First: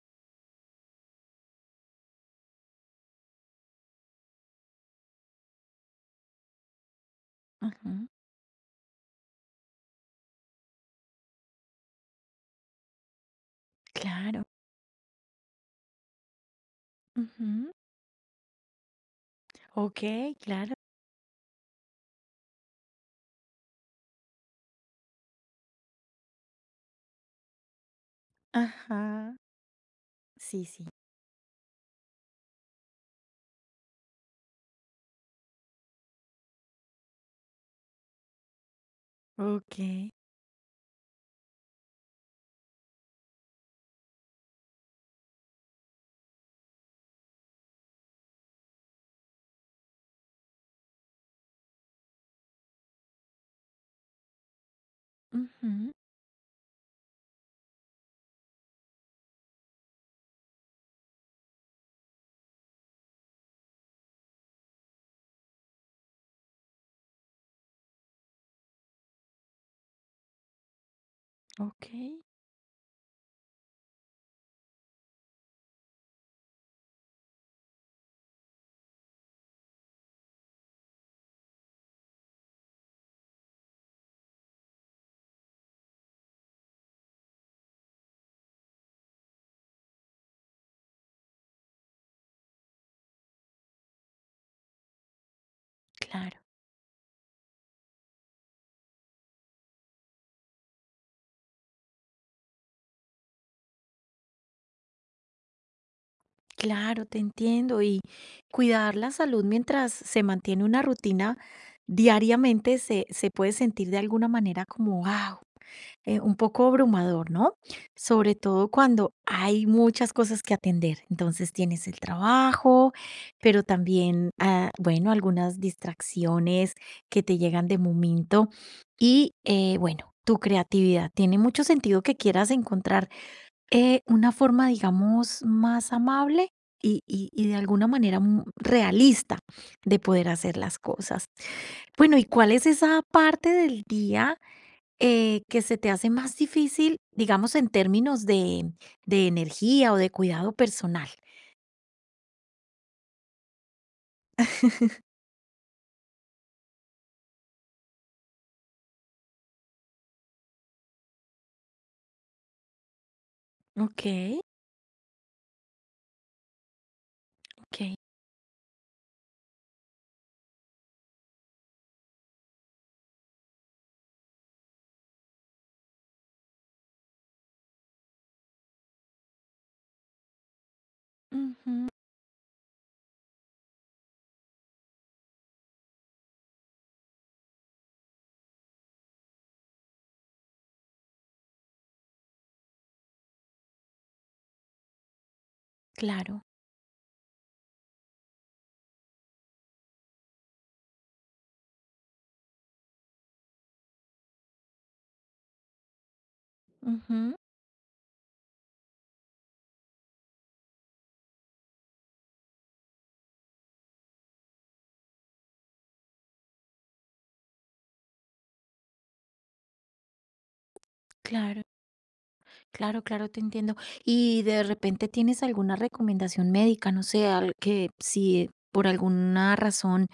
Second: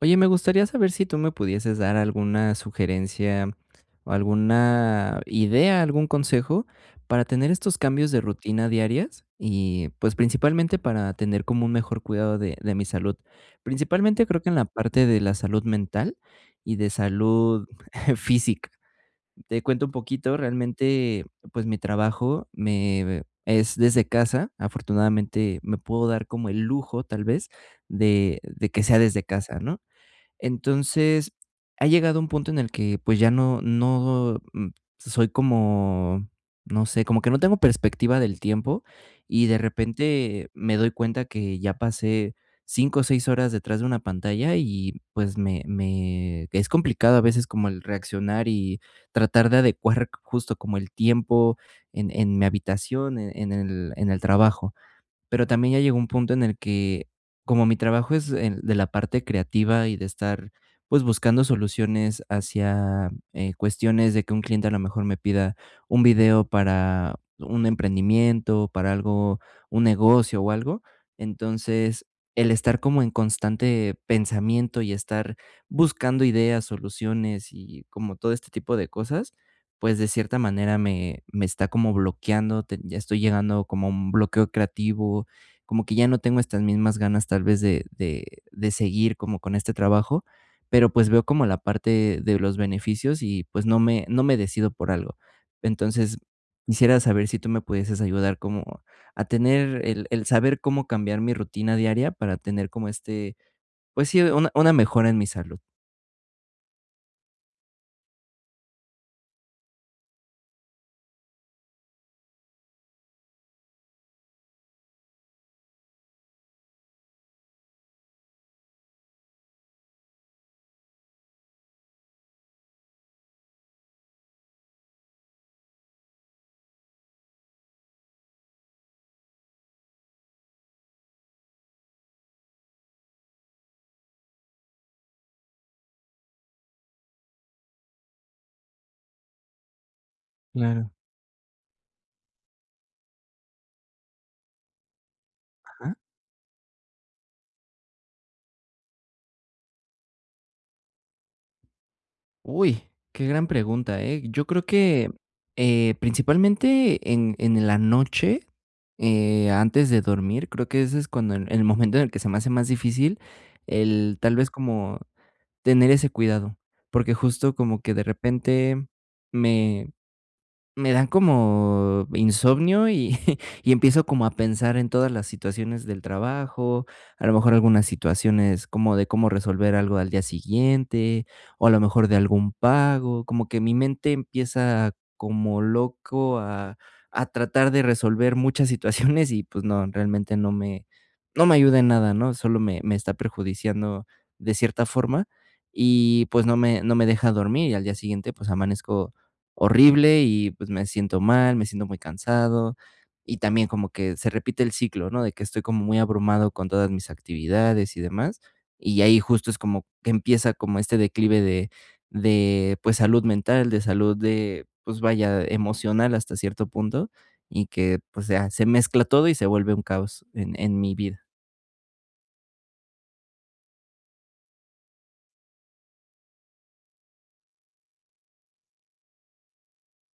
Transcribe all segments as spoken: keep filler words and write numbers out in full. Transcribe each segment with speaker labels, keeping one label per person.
Speaker 1: Oye, me gustaría saber si tú me pudieses dar alguna sugerencia o alguna idea, algún consejo para tener estos
Speaker 2: Ujú,
Speaker 1: cambios de rutina diarias y pues principalmente para tener como un mejor cuidado de, de mi salud. Principalmente creo
Speaker 2: claro.
Speaker 1: que en la parte de la salud mental y de salud
Speaker 2: Ujú.
Speaker 1: física. Te cuento un
Speaker 2: Okey,
Speaker 1: poquito,
Speaker 2: claro.
Speaker 1: realmente pues mi trabajo me... Es desde casa, afortunadamente me puedo dar como el lujo tal vez de, de que sea desde
Speaker 2: Ajá.
Speaker 1: casa, ¿no?
Speaker 2: Sí, sí.
Speaker 1: Entonces, ha llegado un punto en el que, pues, ya no no, mm, soy como, no sé, como que no tengo perspectiva del tiempo, y de
Speaker 2: Okey.
Speaker 1: repente me doy cuenta que ya pasé cinco o seis horas detrás de una pantalla y, pues, me me es complicado a veces como el reaccionar y tratar de adecuar justo como el tiempo en en mi habitación, en en el en el trabajo. Pero también ya
Speaker 2: Ujú.
Speaker 1: llegó un punto en el que, como mi trabajo es en- de la parte creativa y de estar pues buscando soluciones hacia eh, cuestiones de que un cliente a lo mejor me pida un video para un emprendimiento, para algo, un negocio o algo. Entonces,
Speaker 2: Okey.
Speaker 1: el estar como en constante pensamiento y estar buscando ideas, soluciones y como todo este tipo de cosas pues, de cierta manera me me está como bloqueando, te ya estoy llegando como a un bloqueo creativo, como que ya no tengo estas mismas ganas tal vez de de de seguir como con este trabajo, pero, pues, veo como la parte de los beneficios y, pues, no me no me decido por algo. Entonces,
Speaker 2: Claro,
Speaker 1: quisiera saber si tú me pudieses ayudar como a tener el el saber cómo cambiar mi rutina diaria para tener como este, pues sí, una una mejora en mi salud.
Speaker 2: claro, te entiendo. Y cuidar la salud mientras se mantiene una rutina diariamente se se puede sentir de alguna manera como, wow. Eh, un poco abrumador, ¿no? Sobre todo cuando hay muchas cosas que atender. Entonces tienes el trabajo, pero también, ah, bueno, algunas distracciones que te llegan de momento y, eh, bueno, tu creatividad. Tiene mucho sentido que quieras encontrar eh, una forma, digamos, más amable. Y, y, y de alguna manera mm, realista de poder hacer las
Speaker 1: Claro.
Speaker 2: cosas. Bueno, ¿y cuál es esa parte del día eh, que se te hace más difícil, digamos, en términos de de energía o de cuidado personal?
Speaker 1: Uy, qué gran pregunta, ¿eh? Yo creo que, eh, principalmente en en la noche, eh, antes de dormir, creo que ese es cuando en en el momento en el que se me hace más difícil el, tal
Speaker 2: Okey,
Speaker 1: vez, como tener ese cuidado, porque justo como que
Speaker 2: okey.
Speaker 1: de repente me me dan como insomnio y y empiezo como a pensar en todas las situaciones del trabajo, a lo mejor algunas situaciones como de cómo resolver algo al día siguiente, o a lo
Speaker 2: Ujú,
Speaker 1: mejor de algún pago, como que mi mente empieza como loco a a tratar de resolver muchas situaciones y, pues, no, realmente no me no me ayuda en nada, ¿no? Solo me me está perjudiciando de cierta forma y,
Speaker 2: claro,
Speaker 1: pues, no me no me deja dormir, y al día siguiente, pues, amanezco horrible y, pues, me siento mal, me siento muy cansado. Y también como que se repite el ciclo, ¿no? De que estoy como muy abrumado con todas mis
Speaker 2: ujú,
Speaker 1: actividades y demás. Y ahí justo es como que empieza como este declive de de, pues, salud mental, de salud de, pues, vaya, emocional hasta cierto punto, y que, pues, ya se mezcla todo y se vuelve un caos en en mi vida.
Speaker 2: claro. Claro, claro, te entiendo. Y de repente tienes alguna recomendación médica, no sé, al- que si por alguna razón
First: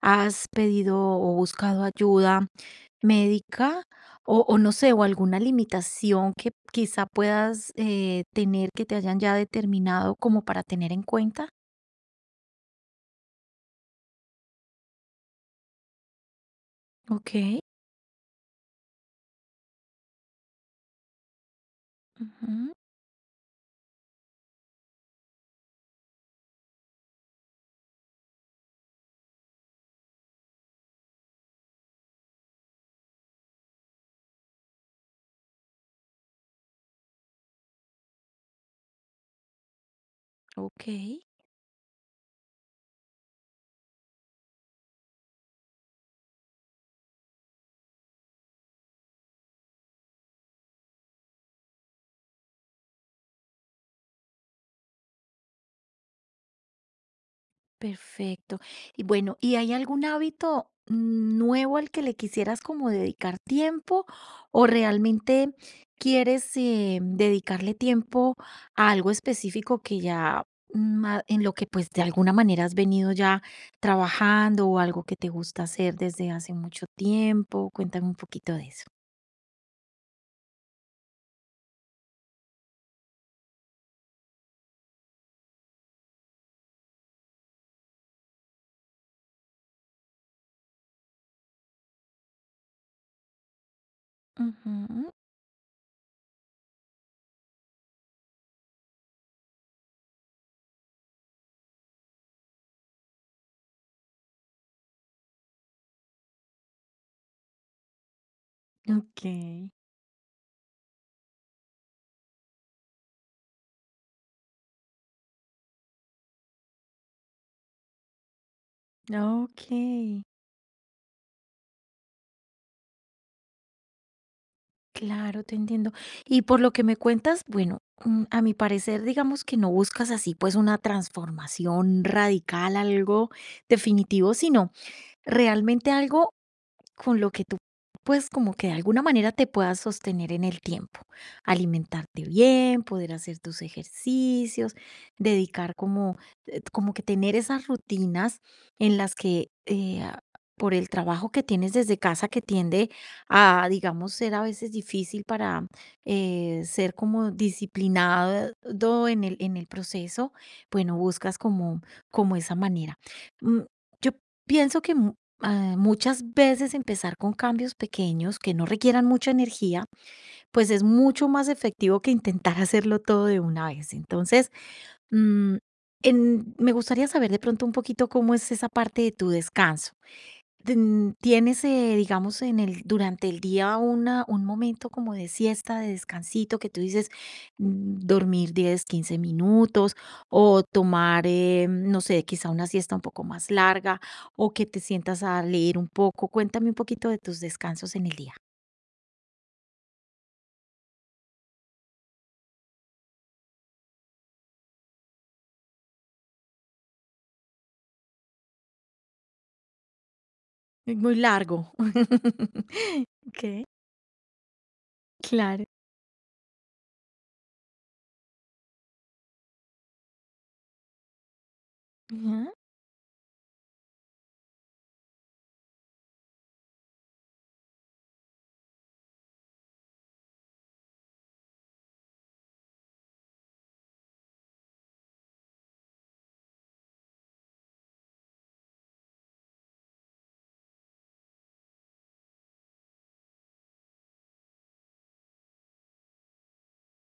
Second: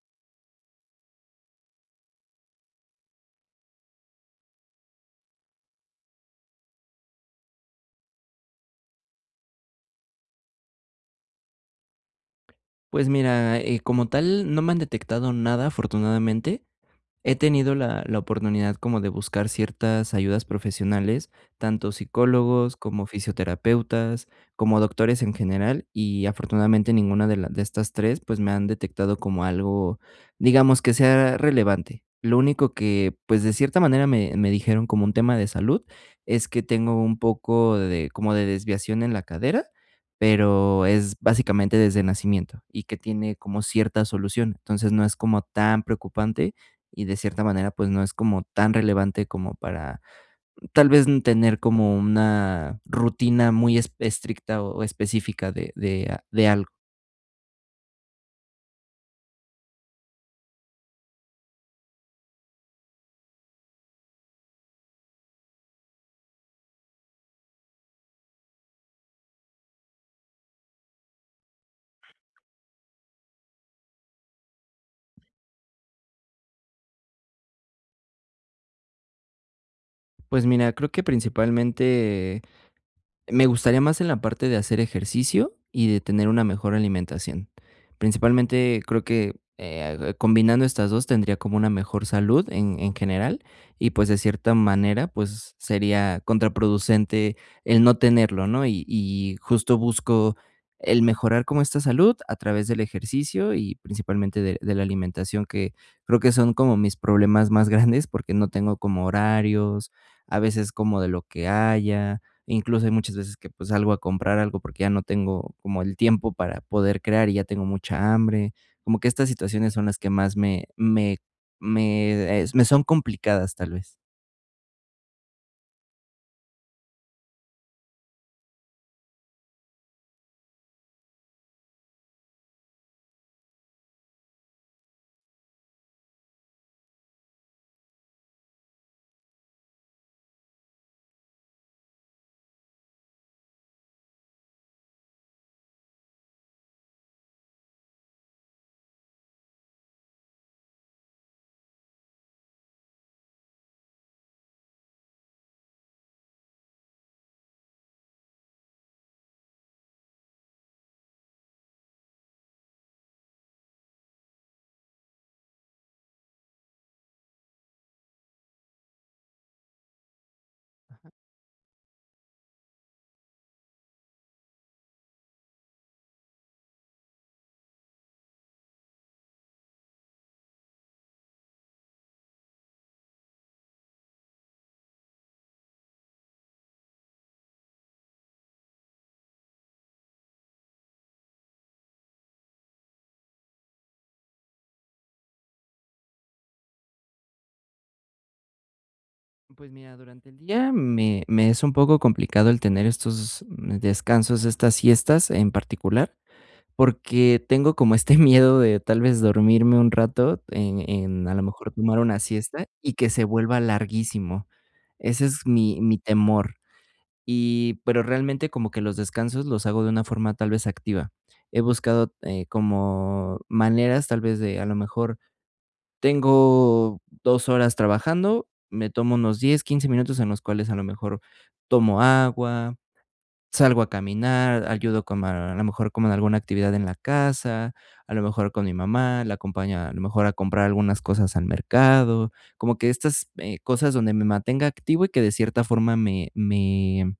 Speaker 2: has pedido o buscado ayuda médica o, o no sé, o alguna limitación que quizá puedas eh, tener que te hayan ya determinado como para tener en cuenta.
Speaker 1: Pues mira, eh, como tal, no me han detectado nada, afortunadamente. He
Speaker 2: Ok.
Speaker 1: tenido la la oportunidad como de buscar ciertas ayudas profesionales, tanto
Speaker 2: Ujú,
Speaker 1: psicólogos, como fisioterapeutas, como doctores en general, y afortunadamente ninguna de la de estas tres pues, me han detectado como algo, digamos, que sea relevante. Lo único que, pues, de cierta manera me me dijeron como un tema de salud, es que tengo un poco de como de desviación en la cadera, pero
Speaker 2: ok.
Speaker 1: es básicamente desde nacimiento, y que tiene como cierta solución. Entonces, no es como tan preocupante, y de cierta manera, pues, no es como tan relevante como para, tal vez, mm, tener como una rutina muy esp estricta o o específica de de a de algo.
Speaker 2: Perfecto. Y bueno, ¿y hay algún hábito nuevo al que le quisieras como dedicar tiempo o realmente quieres eh, dedicarle tiempo a algo específico que ya mm, a- en lo que pues de alguna manera has venido ya trabajando o algo que te gusta hacer desde hace mucho tiempo? Cuéntame un poquito de eso.
Speaker 1: Pues mira, creo que principalmente me gustaría más en la parte de hacer ejercicio y de tener una mejor alimentación. Principalmente, creo que, eh, combinando estas dos tendría como una mejor salud en en general y, pues, de cierta manera,
Speaker 2: Ujú,
Speaker 1: pues, sería contraproducente el no tenerlo, ¿no? Y y justo busco el mejorar como esta salud a través del ejercicio y principalmente de de la alimentación, que creo que son como mis problemas más grandes, porque no tengo como
Speaker 2: ok,
Speaker 1: horarios, a veces como de lo que haya. Incluso hay muchas veces que, pues, salgo a comprar algo porque ya no tengo como el tiempo para poder crear y ya tengo mucha hambre. Como que estas
Speaker 2: ok.
Speaker 1: situaciones son las que más me me me, eh, me son complicadas, tal vez.
Speaker 2: Claro, te entiendo. Y por lo que me cuentas, bueno, mm, a mi parecer, digamos que no buscas así pues una transformación radical, algo definitivo, sino realmente algo con lo que tú, pues como que de alguna manera te puedas sostener en el tiempo, alimentarte bien, poder hacer tus ejercicios, dedicar como, eh, como que tener esas rutinas en las que eh, a- por el trabajo que tienes desde casa que tiende a, digamos, ser a veces difícil para eh, ser como disciplinado en el, en el proceso, bueno, buscas como, como esa manera. Mm, Yo pienso que mu- ah, muchas veces empezar con cambios pequeños que no requieran mucha energía, pues es mucho más efectivo que intentar hacerlo todo de una vez. Entonces, mm, en- me gustaría saber de pronto un poquito cómo es esa parte de tu descanso. Ten ¿Tienes, eh, digamos, en el durante el día una un momento como de siesta, de descansito, que tú dices, mm, dormir diez, quince minutos, o tomar, eh, no sé, quizá una siesta un poco más larga, o que te sientas a leer un poco? Cuéntame un poquito de tus descansos en el día.
Speaker 1: Pues mira, durante el día me me es un poco complicado el tener estos, mm, descansos, estas siestas en particular, porque tengo como este miedo de tal vez dormirme un rato en
Speaker 2: Muy
Speaker 1: en a lo mejor
Speaker 2: largo.
Speaker 1: tomar una siesta y que se vuelva
Speaker 2: Okey,
Speaker 1: larguísimo. Ese es
Speaker 2: claro.
Speaker 1: mi mi temor. Y, pero realmente como que los descansos los hago de una forma tal vez activa. He buscado, eh,
Speaker 2: Ajá.
Speaker 1: como maneras tal vez de, a lo mejor, tengo dos horas trabajando, me tomo unos diez quince minutos en los cuales a lo mejor tomo agua, salgo a caminar, ayudo con a a lo mejor con alguna actividad en la casa, a lo mejor con mi mamá, la acompaño a lo mejor a comprar algunas cosas al mercado, como que estas, eh, cosas donde me mantenga activo y que de cierta forma me me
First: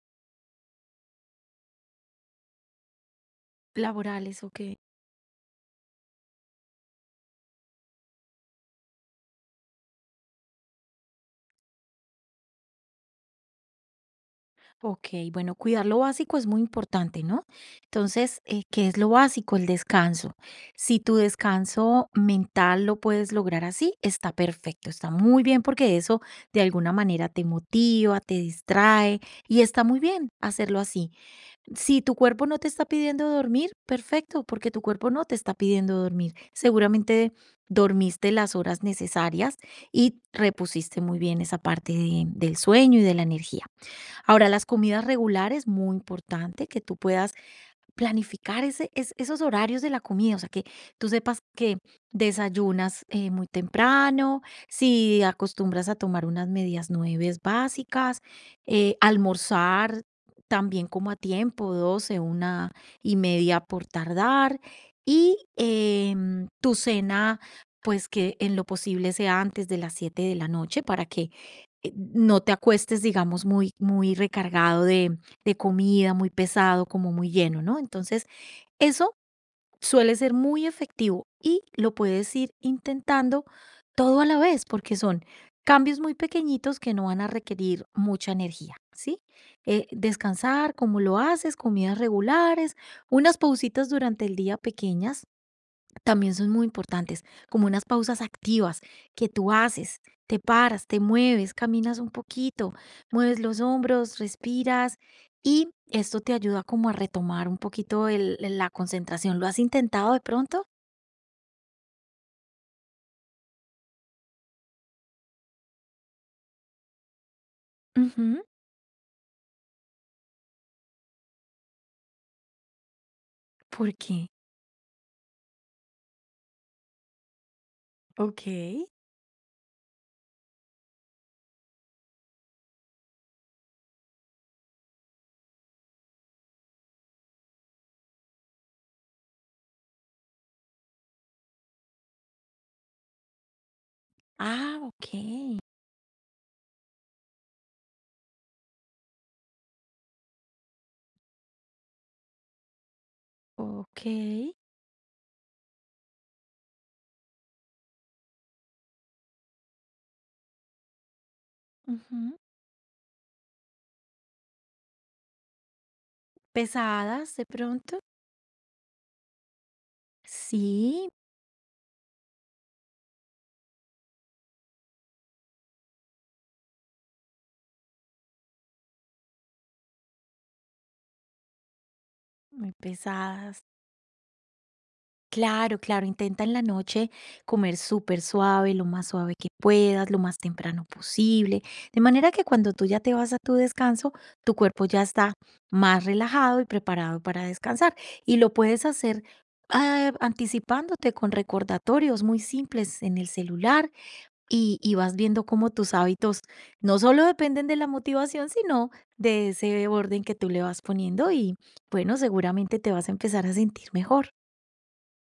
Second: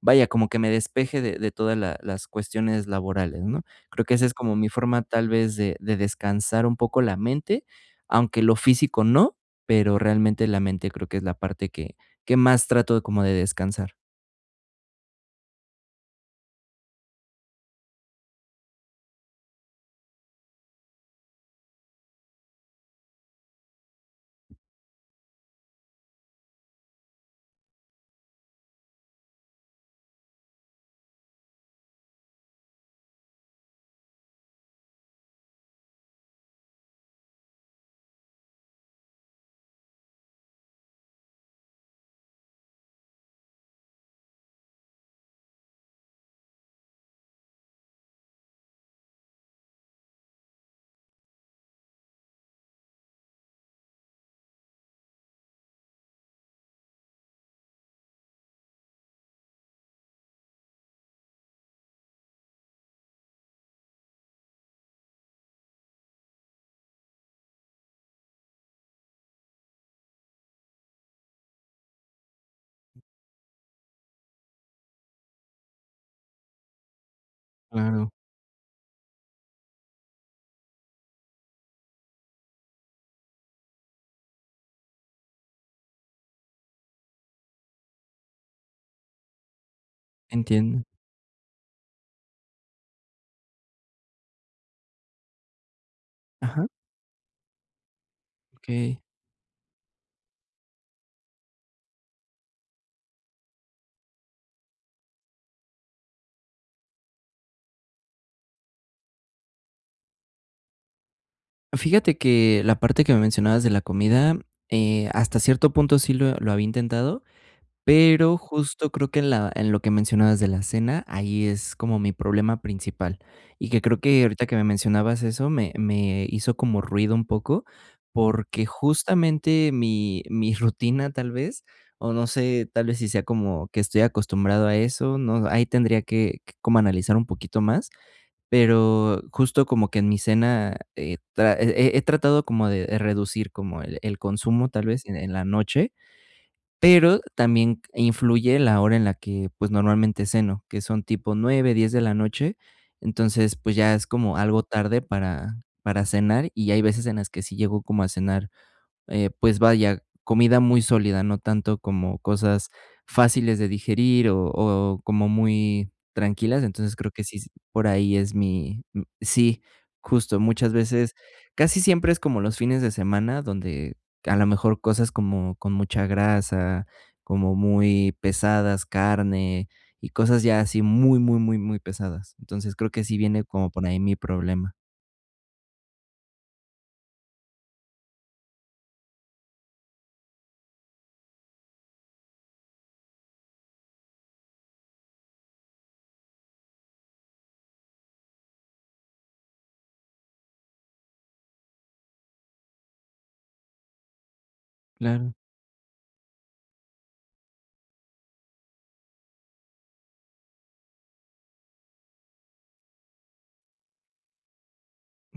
Speaker 1: vaya, como que me despeje de de todas la las cuestiones laborales, ¿no? Creo que esa es
Speaker 2: Laborales,
Speaker 1: como mi
Speaker 2: okey.
Speaker 1: forma, tal vez, de de descansar un poco la mente, aunque lo físico no, pero realmente la mente creo que es la parte que que más trato de como de descansar.
Speaker 2: Ok, bueno, cuidar lo básico es muy importante, ¿no? Entonces, eh, ¿qué es lo básico? El descanso. Si tu descanso mental lo puedes lograr así, está perfecto, está muy bien porque eso de alguna manera te motiva, te distrae y está muy bien hacerlo así. Si tu cuerpo no te está pidiendo dormir, perfecto, porque tu cuerpo no te está pidiendo dormir. Seguramente dormiste las horas necesarias y repusiste muy bien esa parte de- del sueño y de la energía. Ahora, las comidas regulares, muy importante que tú puedas planificar ese, es- esos horarios de la comida, o sea, que tú sepas que desayunas eh, muy temprano, si acostumbras a tomar unas medias nueves básicas, eh, almorzar también como a tiempo, doce una y media por tardar, y em, tu cena, pues que en lo posible sea antes de las siete de la noche para que eh, no te acuestes, digamos, muy, muy recargado de, de comida, muy pesado, como muy lleno, ¿no?
Speaker 1: Claro,
Speaker 2: Entonces, eso suele ser muy efectivo y lo puedes ir intentando todo a la vez, porque son cambios muy pequeñitos que no van a requerir mucha energía, ¿sí? Eh, descansar,
Speaker 1: entiendo.
Speaker 2: como lo haces, comidas regulares, unas pausitas durante el día pequeñas también son muy
Speaker 1: Ajá,
Speaker 2: importantes, como unas pausas activas
Speaker 1: okey.
Speaker 2: que tú haces, te paras, te mueves, caminas un poquito, mueves los hombros, respiras y esto te ayuda como a retomar un poquito el- la concentración. ¿Lo has intentado de pronto?
Speaker 1: Fíjate que la parte que me mencionabas de la comida, eh, hasta cierto punto sí lo lo había intentado. Pero
Speaker 2: Ujú,
Speaker 1: justo creo que en la en lo que mencionabas de la cena, ahí es como mi problema principal. Y que
Speaker 2: ¿por
Speaker 1: creo que
Speaker 2: qué?
Speaker 1: ahorita que me mencionabas eso, me me hizo como ruido un poco,
Speaker 2: Ok.
Speaker 1: porque justamente mi mi rutina, tal vez, o no sé, tal vez si sea como que estoy acostumbrado a eso, no, ahí tendría que que como analizar un poquito más, pero justo como que en mi cena, eh, tra he he he tratado como de de reducir como el el consumo,
Speaker 2: Ah,
Speaker 1: tal vez, en en la
Speaker 2: ok,
Speaker 1: noche, pero también influye la hora en la que, pues, normalmente ceno, que son tipo nueve diez de la noche. Entonces, pues, ya
Speaker 2: ok.
Speaker 1: es como algo tarde para para cenar, y hay veces en las que sí llego como a cenar eh, pues vaya, comida muy sólida, no tanto como
Speaker 2: Ujú.
Speaker 1: cosas fáciles de digerir o o como muy tranquilas. Entonces, creo que
Speaker 2: Pesadas
Speaker 1: sí,
Speaker 2: de
Speaker 1: por
Speaker 2: pronto.
Speaker 1: ahí es mi mm, sí, justo, muchas
Speaker 2: Sí,
Speaker 1: veces casi siempre es como los fines de semana donde a lo mejor cosas como con mucha grasa, como muy pesadas, carne y cosas ya así muy, muy, muy, muy pesadas.
Speaker 2: muy
Speaker 1: Entonces, creo que sí viene
Speaker 2: pesadas.
Speaker 1: como por ahí mi problema.
Speaker 2: Claro, claro, intenta en la noche comer súper suave, lo más suave que puedas, lo más temprano posible, de manera que cuando tú ya te vas a tu descanso, tu cuerpo ya está más relajado y preparado para descansar. Y lo puedes hacer ah, anticipándote con recordatorios muy simples en el celular y, y vas
Speaker 1: Claro.
Speaker 2: viendo cómo tus hábitos no solo dependen de la motivación, sino de ese orden que tú le vas poniendo y bueno, seguramente te vas a empezar a sentir mejor.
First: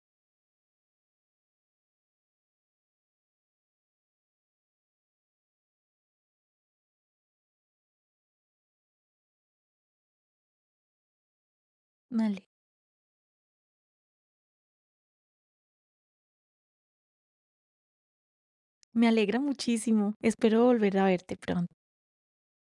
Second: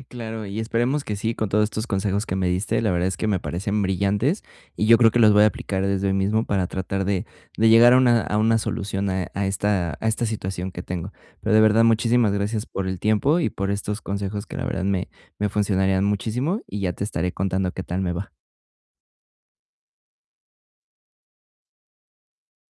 Speaker 1: Claro, y esperemos que sí, con todos estos consejos que me diste, la verdad es que me parecen brillantes y yo creo que los voy a aplicar desde hoy mismo para tratar de, de llegar a una, a una solución a, a esta, a esta situación que tengo. Pero de verdad, muchísimas
Speaker 2: Vale.
Speaker 1: gracias por el tiempo y por estos consejos que la verdad me, me funcionarían muchísimo y ya te estaré contando qué tal me va.
Speaker 2: Me alegra muchísimo. Espero volver a verte pronto.